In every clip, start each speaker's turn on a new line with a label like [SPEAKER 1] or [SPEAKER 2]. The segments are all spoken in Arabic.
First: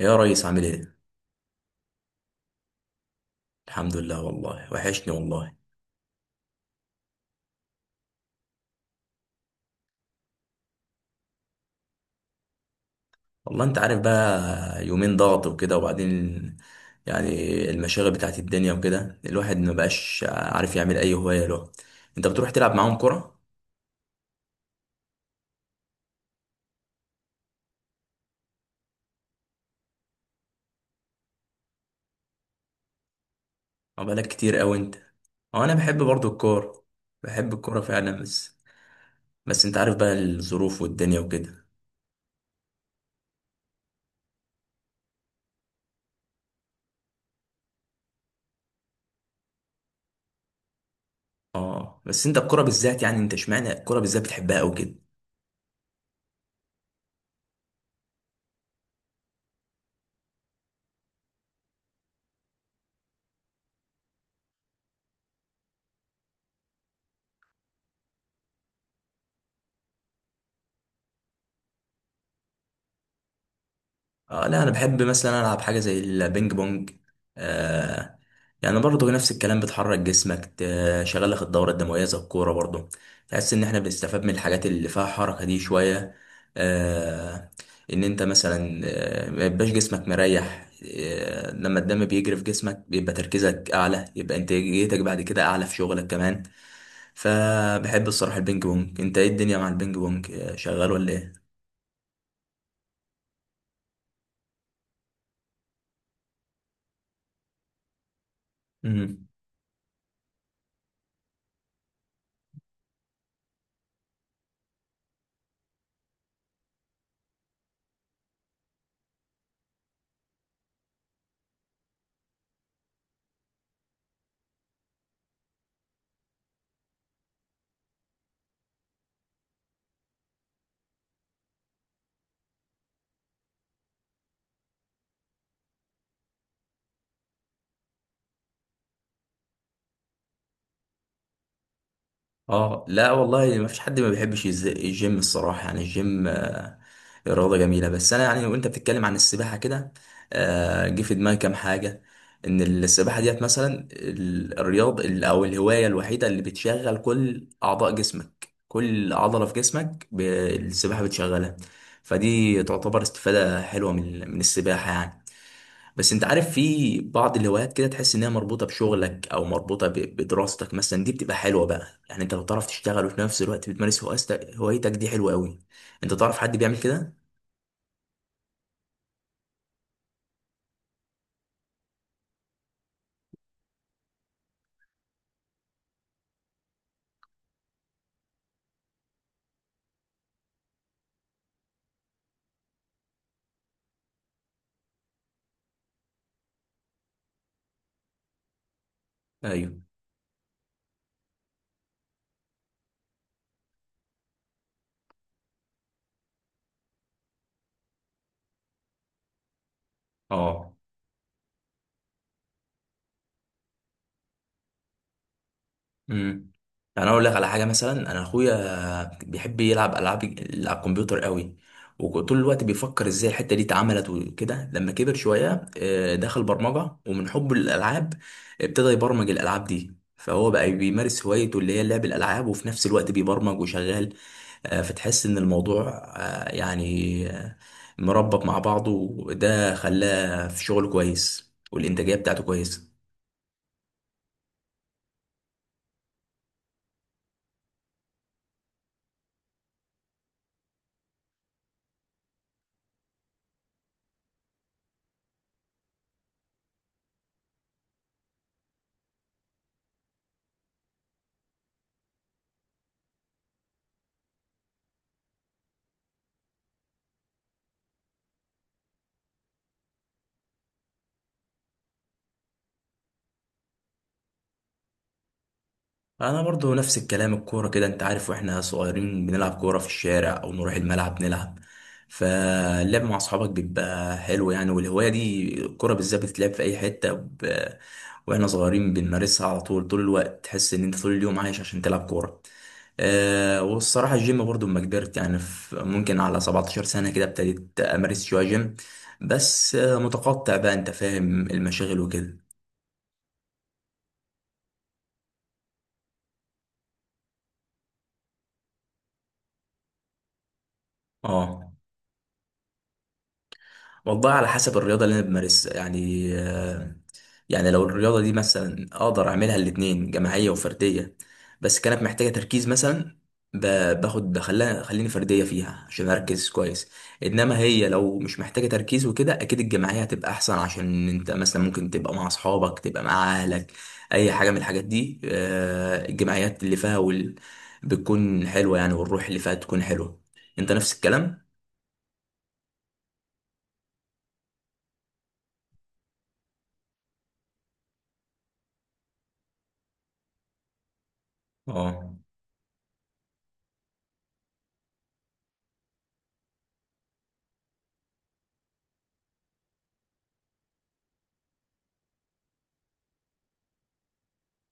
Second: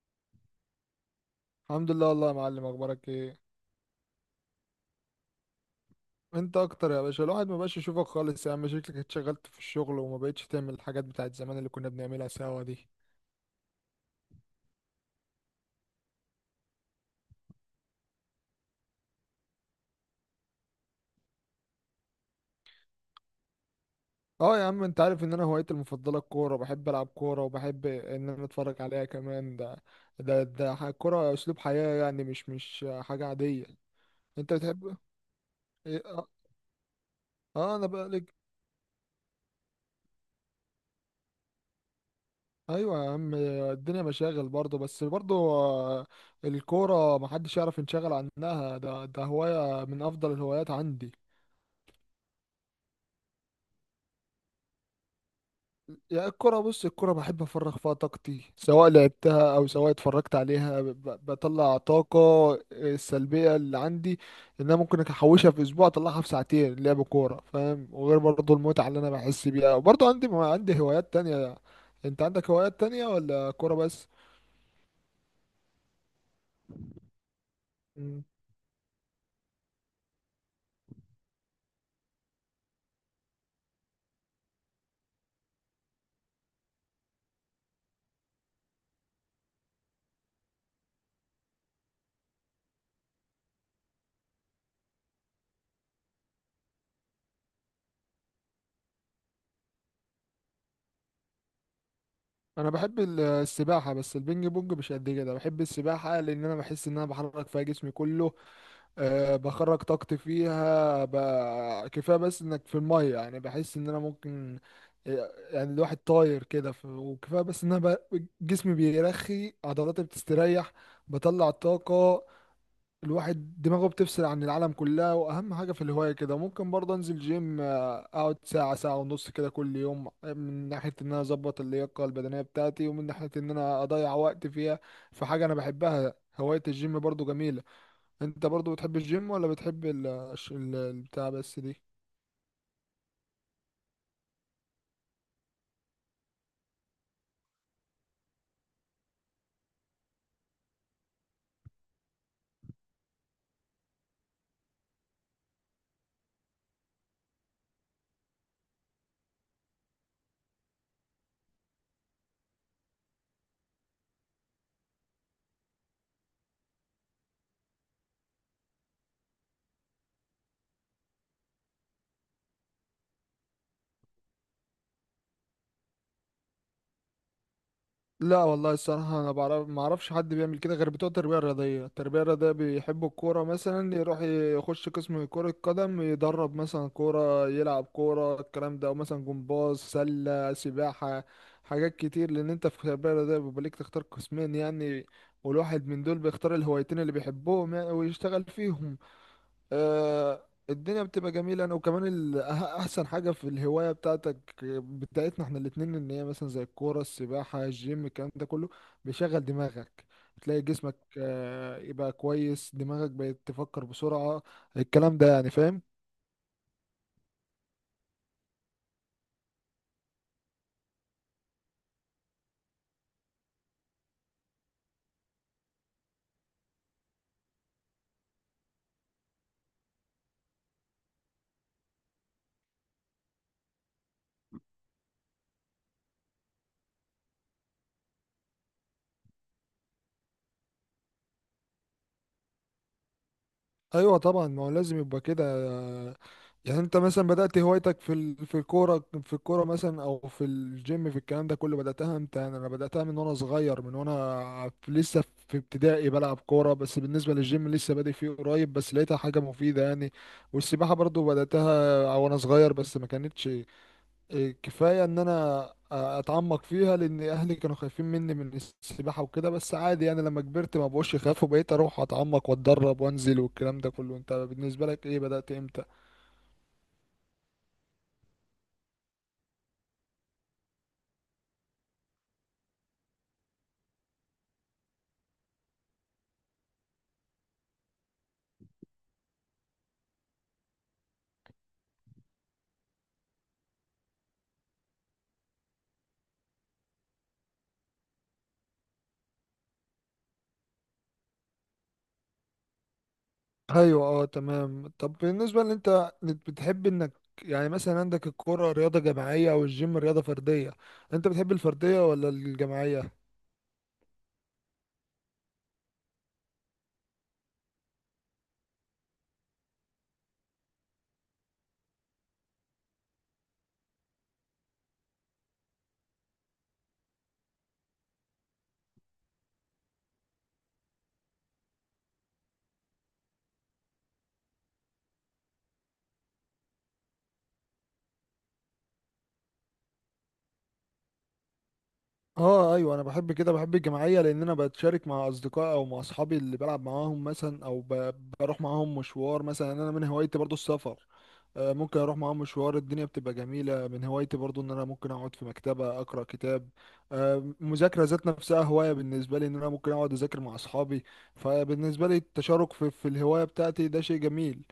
[SPEAKER 1] يا ريس عامل ايه؟
[SPEAKER 2] الحمد لله والله، يا معلم، اخبارك ايه؟
[SPEAKER 1] الحمد لله والله وحشني والله.
[SPEAKER 2] انت اكتر يا باشا. الواحد ما بقاش يشوفك خالص يا عم، شكلك اتشغلت في الشغل وما بقتش تعمل الحاجات بتاعت زمان اللي كنا بنعملها سوا دي.
[SPEAKER 1] والله انت عارف بقى يومين ضغط وكده، وبعدين يعني المشاغل بتاعت الدنيا وكده، الواحد ما بقاش عارف يعمل اي هواية له. انت بتروح تلعب معاهم كرة؟
[SPEAKER 2] اه يا عم، انت عارف ان انا هوايتي المفضله الكوره، بحب العب كوره وبحب ان انا اتفرج عليها كمان. الكوره اسلوب حياه، يعني مش حاجه عاديه.
[SPEAKER 1] اه، بقالك
[SPEAKER 2] انت
[SPEAKER 1] كتير قوي انت.
[SPEAKER 2] بتحب
[SPEAKER 1] اه، انا بحب
[SPEAKER 2] ايه؟
[SPEAKER 1] برضو
[SPEAKER 2] اه.
[SPEAKER 1] الكورة، بحب
[SPEAKER 2] آه،
[SPEAKER 1] الكورة
[SPEAKER 2] انا بقى
[SPEAKER 1] فعلا،
[SPEAKER 2] لك.
[SPEAKER 1] بس بس انت عارف بقى الظروف والدنيا وكده.
[SPEAKER 2] ايوه يا عم، الدنيا مشاغل برضه، بس برضه الكوره محدش يعرف ينشغل عنها، ده هوايه من افضل الهوايات عندي.
[SPEAKER 1] اه، بس انت الكورة بالذات، يعني انت اشمعنى الكورة بالذات بتحبها قوي كده؟
[SPEAKER 2] يعني الكرة، بص، الكرة بحب أفرغ فيها طاقتي، سواء لعبتها أو سواء اتفرجت عليها. بطلع طاقة السلبية اللي عندي، إن أنا ممكن أحوشها في أسبوع أطلعها في ساعتين لعب كورة، فاهم، وغير برضه المتعة اللي أنا بحس بيها. وبرضه عندي هوايات تانية. أنت عندك هوايات تانية ولا كورة بس؟
[SPEAKER 1] اه لا، انا بحب مثلا العب حاجه زي البينج بونج. آه.
[SPEAKER 2] مم.
[SPEAKER 1] يعني برضه نفس الكلام، بتحرك جسمك، تشغل لك الدوره الدمويه زي الكوره برضه، تحس ان احنا بنستفاد من الحاجات اللي فيها حركه دي شويه. آه. ان انت مثلا ما يبقاش جسمك مريح. لما الدم بيجري في جسمك بيبقى تركيزك اعلى، يبقى انتاجيتك بعد كده اعلى في شغلك كمان. فبحب الصراحه البينج بونج. انت ايه الدنيا مع البينج بونج، شغال ولا
[SPEAKER 2] أنا بحب السباحة، بس البينج بونج مش قد كده. بحب السباحة لأن أنا بحس إن أنا بحرك فيها جسمي كله.
[SPEAKER 1] ايه؟
[SPEAKER 2] أه بخرج طاقتي فيها كفايه بس انك في الميه، يعني بحس ان انا ممكن يعني الواحد طاير كده وكفايه بس ان انا جسمي بيرخي، عضلاتي بتستريح، بطلع الطاقه، الواحد دماغه بتفصل عن العالم كلها. واهم حاجه في الهوايه كده ممكن برضه انزل جيم اقعد ساعه، ساعه ونص كده كل يوم، من ناحيه ان انا اظبط اللياقه البدنيه بتاعتي ومن ناحيه ان انا اضيع وقت فيها في حاجه انا بحبها. هوايه الجيم برضه جميله. انت برضو بتحب الجيم ولا بتحب البتاع بس دي؟
[SPEAKER 1] اه لا والله، ما فيش حد ما بيحبش الجيم الصراحه، يعني الجيم رياضه جميله. بس انا يعني وانت بتتكلم عن السباحه كده جه في دماغي كام حاجه. ان السباحه ديت مثلا او الهوايه الوحيده اللي بتشغل كل اعضاء جسمك، كل عضله في جسمك السباحه بتشغلها. فدي تعتبر استفاده حلوه من السباحه يعني. بس انت عارف في بعض الهوايات كده تحس انها مربوطه بشغلك او مربوطه بدراستك مثلا، دي بتبقى حلوه بقى. يعني انت لو تعرف تشتغل وفي نفس الوقت بتمارس هوايتك دي حلوه قوي. انت تعرف حد بيعمل كده؟
[SPEAKER 2] لا والله الصراحة أنا ما أعرفش حد بيعمل كده غير بتوع التربية الرياضية، التربية الرياضية بيحبوا الكورة، مثلا يروح يخش قسم كرة قدم، يدرب مثلا كورة، يلعب كورة الكلام ده، أو مثلا جمباز، سلة، سباحة، حاجات كتير، لأن أنت في التربية الرياضية بيبقى ليك تختار قسمين يعني، والواحد من دول بيختار الهوايتين اللي بيحبهم يعني ويشتغل فيهم.
[SPEAKER 1] ايوه،
[SPEAKER 2] الدنيا بتبقى جميلة. انا وكمان احسن حاجة في الهواية بتاعتنا احنا الاتنين، ان هي مثلا زي الكورة، السباحة، الجيم، الكلام ده كله بيشغل دماغك. بتلاقي
[SPEAKER 1] اه.
[SPEAKER 2] جسمك يبقى كويس، دماغك بقت تفكر بسرعة، الكلام ده يعني، فاهم.
[SPEAKER 1] امم. يعني انا اقول لك على حاجه، مثلا انا اخويا بيحب يلعب العاب على الكمبيوتر قوي، وطول الوقت بيفكر ازاي الحته دي اتعملت وكده. لما كبر شويه دخل برمجه، ومن حبه للالعاب ابتدى يبرمج الالعاب دي، فهو بقى بيمارس هوايته اللي هي لعب الالعاب وفي نفس الوقت بيبرمج وشغال. فتحس ان الموضوع آه، يعني آه، مربط مع بعضه، وده خلاه في شغل كويس والانتاجيه بتاعته كويسه.
[SPEAKER 2] ايوه طبعا، ما هو لازم يبقى كده. يعني انت مثلا بدأت هوايتك في في الكوره مثلا او في الجيم، في الكلام ده كله، بدأتها امتى؟ يعني انا بدأتها من وانا صغير، من وانا لسه في ابتدائي بلعب كوره. بس بالنسبه للجيم لسه بادئ فيه قريب، بس لقيتها حاجه مفيده يعني. والسباحه برضو بدأتها وانا صغير، بس ما كانتش كفاية ان انا اتعمق فيها لان اهلي كانوا خايفين مني من السباحة وكده، بس عادي يعني، لما كبرت ما بقوش يخافوا، بقيت اروح اتعمق واتدرب وانزل والكلام ده كله. انت بالنسبة لك ايه، بدأت امتى؟
[SPEAKER 1] انا برضو نفس الكلام، الكوره كده انت عارف، واحنا صغيرين بنلعب كوره في الشارع او نروح الملعب نلعب، فاللعب مع اصحابك بيبقى حلو يعني. والهوايه دي الكوره بالذات بتتلعب في اي حته واحنا صغيرين بنمارسها على طول، طول الوقت تحس ان انت طول اليوم عايش عشان تلعب كوره. أه، والصراحه الجيم برضو لما كبرت، يعني في ممكن على 17 سنه كده، ابتديت امارس شويه جيم، بس متقطع بقى، انت فاهم المشاغل وكده.
[SPEAKER 2] ايوه اه تمام. طب بالنسبة ان انت بتحب انك، يعني مثلا عندك الكرة رياضة جماعية والجيم رياضة فردية، انت بتحب
[SPEAKER 1] اه،
[SPEAKER 2] الفردية ولا الجماعية؟
[SPEAKER 1] والله على حسب الرياضة اللي أنا بمارسها يعني. يعني لو الرياضة دي مثلا أقدر أعملها الاتنين، جماعية وفردية، بس كانت محتاجة تركيز مثلا، ب- باخد بخليها خليني فردية فيها عشان أركز كويس. إنما هي لو مش محتاجة تركيز وكده، أكيد الجماعية هتبقى أحسن، عشان أنت مثلا ممكن تبقى مع أصحابك، تبقى مع أهلك، أي حاجة من الحاجات دي. الجماعيات اللي فيها بتكون حلوة يعني، والروح اللي فيها تكون حلوة. أنت نفس الكلام؟
[SPEAKER 2] اه ايوه، انا بحب كده، بحب الجماعيه لان انا بتشارك مع اصدقائي او مع اصحابي اللي بلعب معاهم مثلا، او بروح معاهم مشوار مثلا. يعني انا من هوايتي برضو السفر، ممكن
[SPEAKER 1] اه،
[SPEAKER 2] اروح معاهم مشوار، الدنيا بتبقى جميله. من هوايتي برضو ان انا ممكن اقعد في مكتبه اقرا كتاب. مذاكره ذات نفسها هوايه بالنسبه لي، ان انا ممكن اقعد اذاكر مع اصحابي. فبالنسبه لي التشارك في الهوايه بتاعتي ده شيء جميل.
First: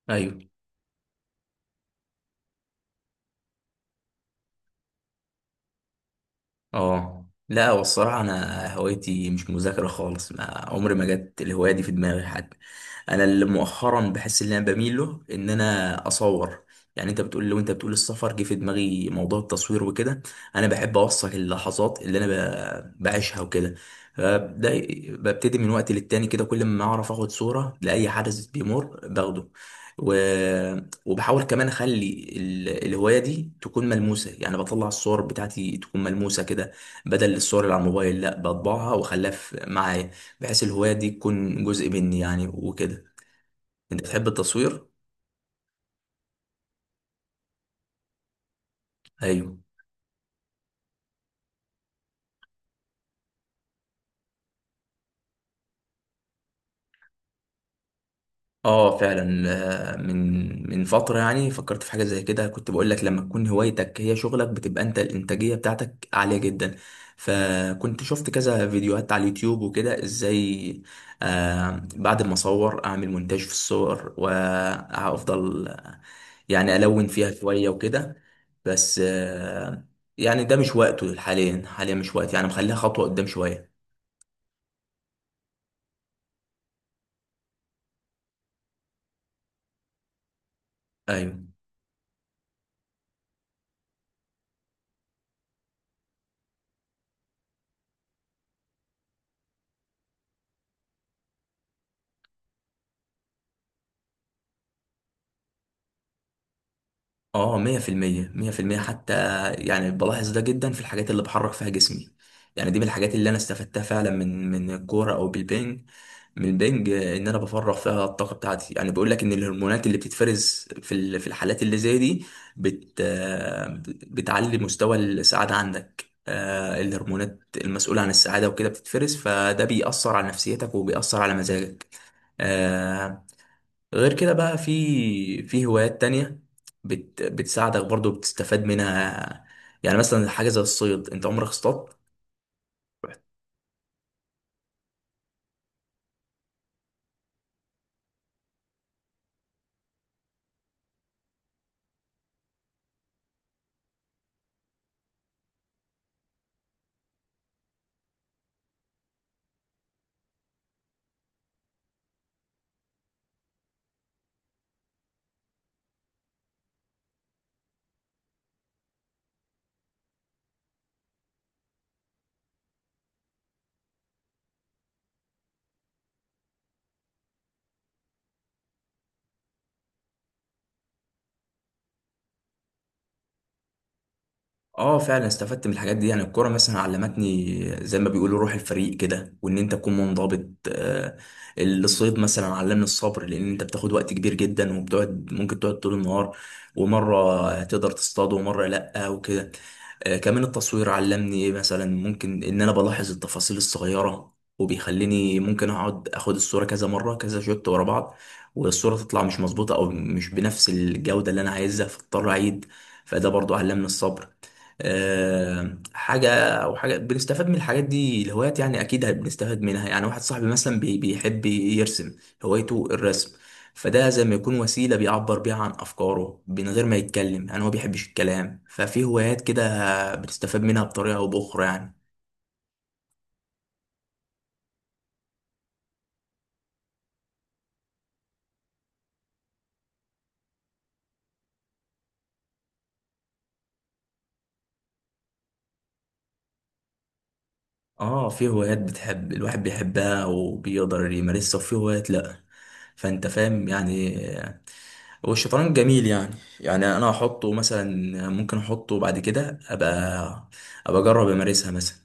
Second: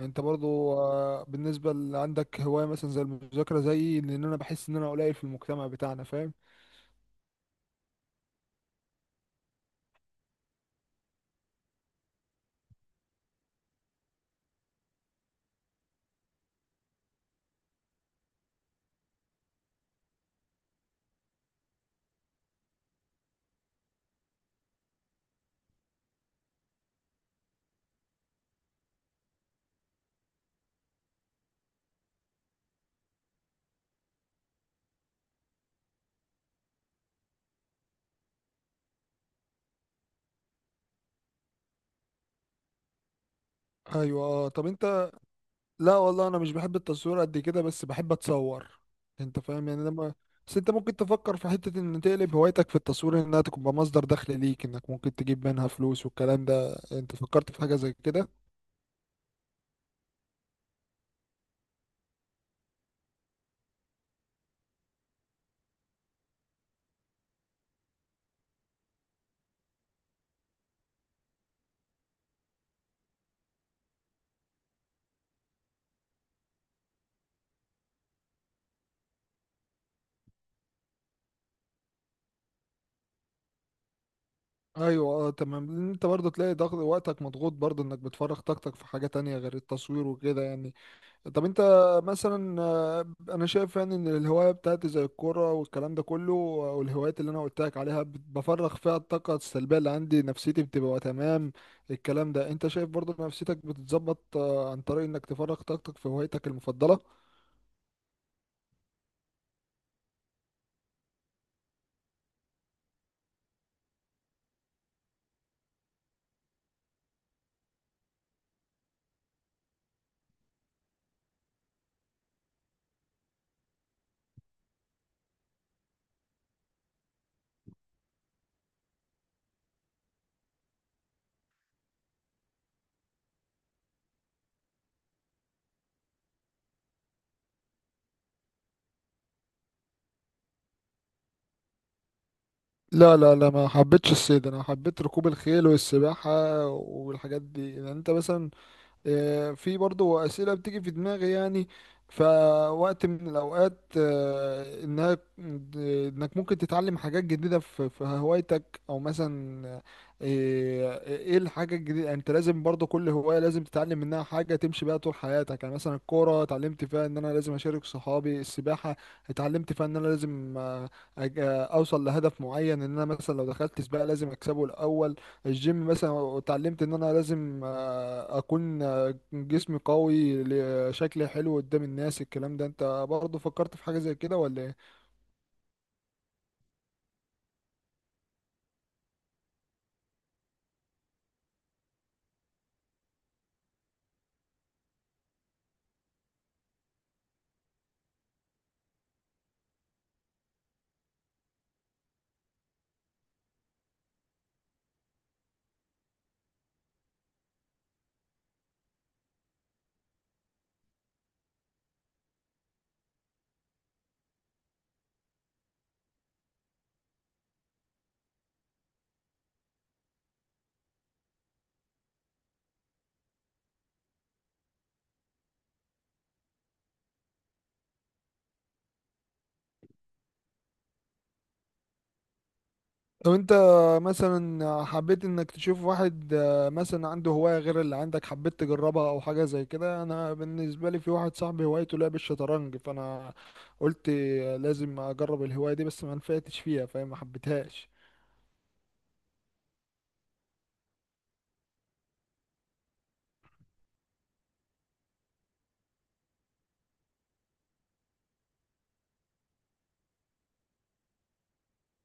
[SPEAKER 2] انت
[SPEAKER 1] ايوه.
[SPEAKER 2] برضو بالنسبه اللي عندك هوايه مثلا زي المذاكره زيي، لان انا بحس ان انا قليل في المجتمع بتاعنا، فاهم.
[SPEAKER 1] اه لا، والصراحة أنا هوايتي مش مذاكرة خالص، ما عمري ما جت الهواية دي في دماغي حتى. انا اللي مؤخرا بحس ان انا بميل له ان انا اصور. يعني انت بتقول السفر، جه في دماغي موضوع التصوير وكده. انا بحب اوثق اللحظات اللي انا بعيشها وكده. ده ببتدي من وقت للتاني كده، كل ما اعرف اخد صورة لاي حدث بيمر باخده. و... وبحاول كمان اخلي الهواية دي تكون ملموسة، يعني بطلع الصور بتاعتي تكون ملموسة كده، بدل الصور اللي على الموبايل، لا، بطبعها واخليها معايا، بحيث الهواية دي تكون جزء مني يعني وكده. انت
[SPEAKER 2] ايوه
[SPEAKER 1] بتحب
[SPEAKER 2] طب
[SPEAKER 1] التصوير؟
[SPEAKER 2] انت، لا والله انا مش بحب التصوير قد كده، بس بحب اتصور، انت
[SPEAKER 1] ايوه،
[SPEAKER 2] فاهم يعني لما. بس انت ممكن تفكر في حتة ان تقلب هوايتك في التصوير، انها تبقى مصدر دخل ليك، انك ممكن تجيب منها فلوس والكلام ده. انت فكرت في حاجة زي كده؟
[SPEAKER 1] اه فعلا. من فتره يعني فكرت في حاجه زي كده. كنت بقول لك، لما تكون هوايتك هي شغلك، بتبقى انت الانتاجيه بتاعتك عاليه جدا. فكنت شفت كذا فيديوهات على اليوتيوب وكده ازاي بعد ما اصور اعمل مونتاج في الصور، وافضل يعني الون فيها شويه وكده. بس. يعني ده مش وقته حاليا، حاليا مش وقت يعني، مخليها خطوه قدام شويه.
[SPEAKER 2] ايوه اه تمام، لان انت برضه تلاقي ضغط، وقتك مضغوط برضه، انك بتفرغ طاقتك في حاجة تانية غير التصوير وكده يعني.
[SPEAKER 1] ايوه،
[SPEAKER 2] طب انت مثلا، انا شايف يعني ان الهواية بتاعتي زي الكورة والكلام ده كله، والهوايات اللي انا قلت لك عليها بفرغ فيها الطاقة السلبية اللي عندي، نفسيتي بتبقى تمام. الكلام ده انت شايف برضه نفسيتك بتتظبط عن طريق انك تفرغ طاقتك في هوايتك المفضلة.
[SPEAKER 1] اه. مية في المية، مية في المية حتى. يعني بلاحظ ده جدا في الحاجات اللي بحرك فيها جسمي. يعني دي من الحاجات اللي انا استفدتها فعلا من الكورة او بالبنج، من البنج، ان انا بفرغ فيها الطاقة بتاعتي. يعني بيقول لك ان الهرمونات اللي بتتفرز في في الحالات اللي زي دي، بت آه، بتعلي مستوى السعادة عندك. الهرمونات المسؤولة عن السعادة وكده بتتفرز، فده بيأثر على نفسيتك وبيأثر على مزاجك. آه، غير كده بقى في هوايات تانية بتساعدك برضو، بتستفاد منها. يعني مثلا حاجة زي الصيد، انت عمرك اصطاد؟
[SPEAKER 2] لا لا لا، ما حبيتش الصيد، انا حبيت ركوب الخيل والسباحة والحاجات دي يعني. انت مثلا، في برضو أسئلة بتيجي في دماغي يعني، فوقت من الأوقات إنك ممكن تتعلم حاجات جديدة في هوايتك، أو مثلا إيه الحاجة الجديدة يعني، أنت لازم برضو كل هواية لازم تتعلم منها حاجة تمشي بيها طول حياتك. يعني مثلا الكورة اتعلمت فيها إن أنا لازم أشارك صحابي، السباحة اتعلمت فيها إن أنا لازم أوصل لهدف معين، إن أنا مثلا لو دخلت سباق لازم أكسبه الأول. الجيم مثلا اتعلمت ان انا لازم اكون جسمي قوي، شكلي حلو قدام الناس. الكلام ده انت برضه فكرت في حاجة زي كده ولا ايه؟
[SPEAKER 1] اه فعلا، استفدت من الحاجات دي. يعني الكرة مثلا علمتني، زي ما بيقولوا، روح الفريق كده، وان انت تكون منضبط. آه، الصيد مثلا علمني الصبر، لان انت بتاخد وقت كبير جدا وبتقعد، ممكن تقعد طول النهار ومرة تقدر تصطاد ومرة لأ وكده. كمان التصوير علمني ايه مثلا، ممكن ان انا بلاحظ التفاصيل الصغيرة، وبيخليني ممكن اقعد اخد الصورة كذا مرة، كذا شوت ورا بعض، والصورة تطلع مش مظبوطة او مش بنفس الجودة اللي انا عايزها، فاضطر اعيد. فده برضو علمني الصبر. آه، حاجة حاجة بنستفاد من الحاجات دي الهوايات، يعني أكيد بنستفاد منها. يعني واحد صاحبي مثلا بيحب يرسم، هوايته الرسم، فده زي ما يكون وسيلة بيعبر بيها عن أفكاره من غير ما يتكلم، يعني هو بيحبش الكلام. ففي هوايات كده بنستفاد منها بطريقة أو بأخرى يعني.
[SPEAKER 2] لو انت مثلا حبيت انك تشوف واحد، مثلا عنده هواية غير اللي عندك، حبيت تجربها او حاجة زي كده، انا بالنسبة لي في واحد صاحبي هوايته لعب الشطرنج، فانا قلت لازم اجرب الهواية دي، بس ما نفعتش فيها فاهم، ما حبيتهاش.
[SPEAKER 1] اه، في هوايات بتحب، الواحد بيحبها وبيقدر يمارسها، وفي هوايات لأ، فأنت فاهم يعني. والشطرنج جميل يعني انا احطه مثلا، ممكن احطه بعد كده، ابقى اجرب امارسها مثلا.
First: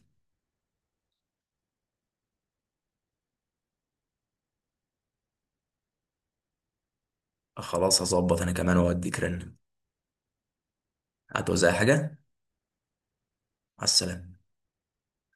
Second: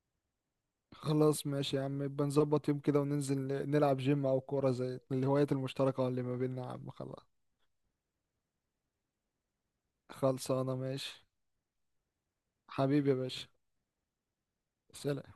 [SPEAKER 2] خلاص ماشي يا عم، يبقى نظبط يوم كده وننزل نلعب جيم او كورة زي الهوايات المشتركة اللي ما بيننا، يا عم خلاص.
[SPEAKER 1] خلاص، هظبط انا كمان واديك رن.
[SPEAKER 2] خلصانة ماشي.
[SPEAKER 1] هتوزع حاجه.
[SPEAKER 2] حبيبي يا باشا.
[SPEAKER 1] على السلامه.
[SPEAKER 2] سلام.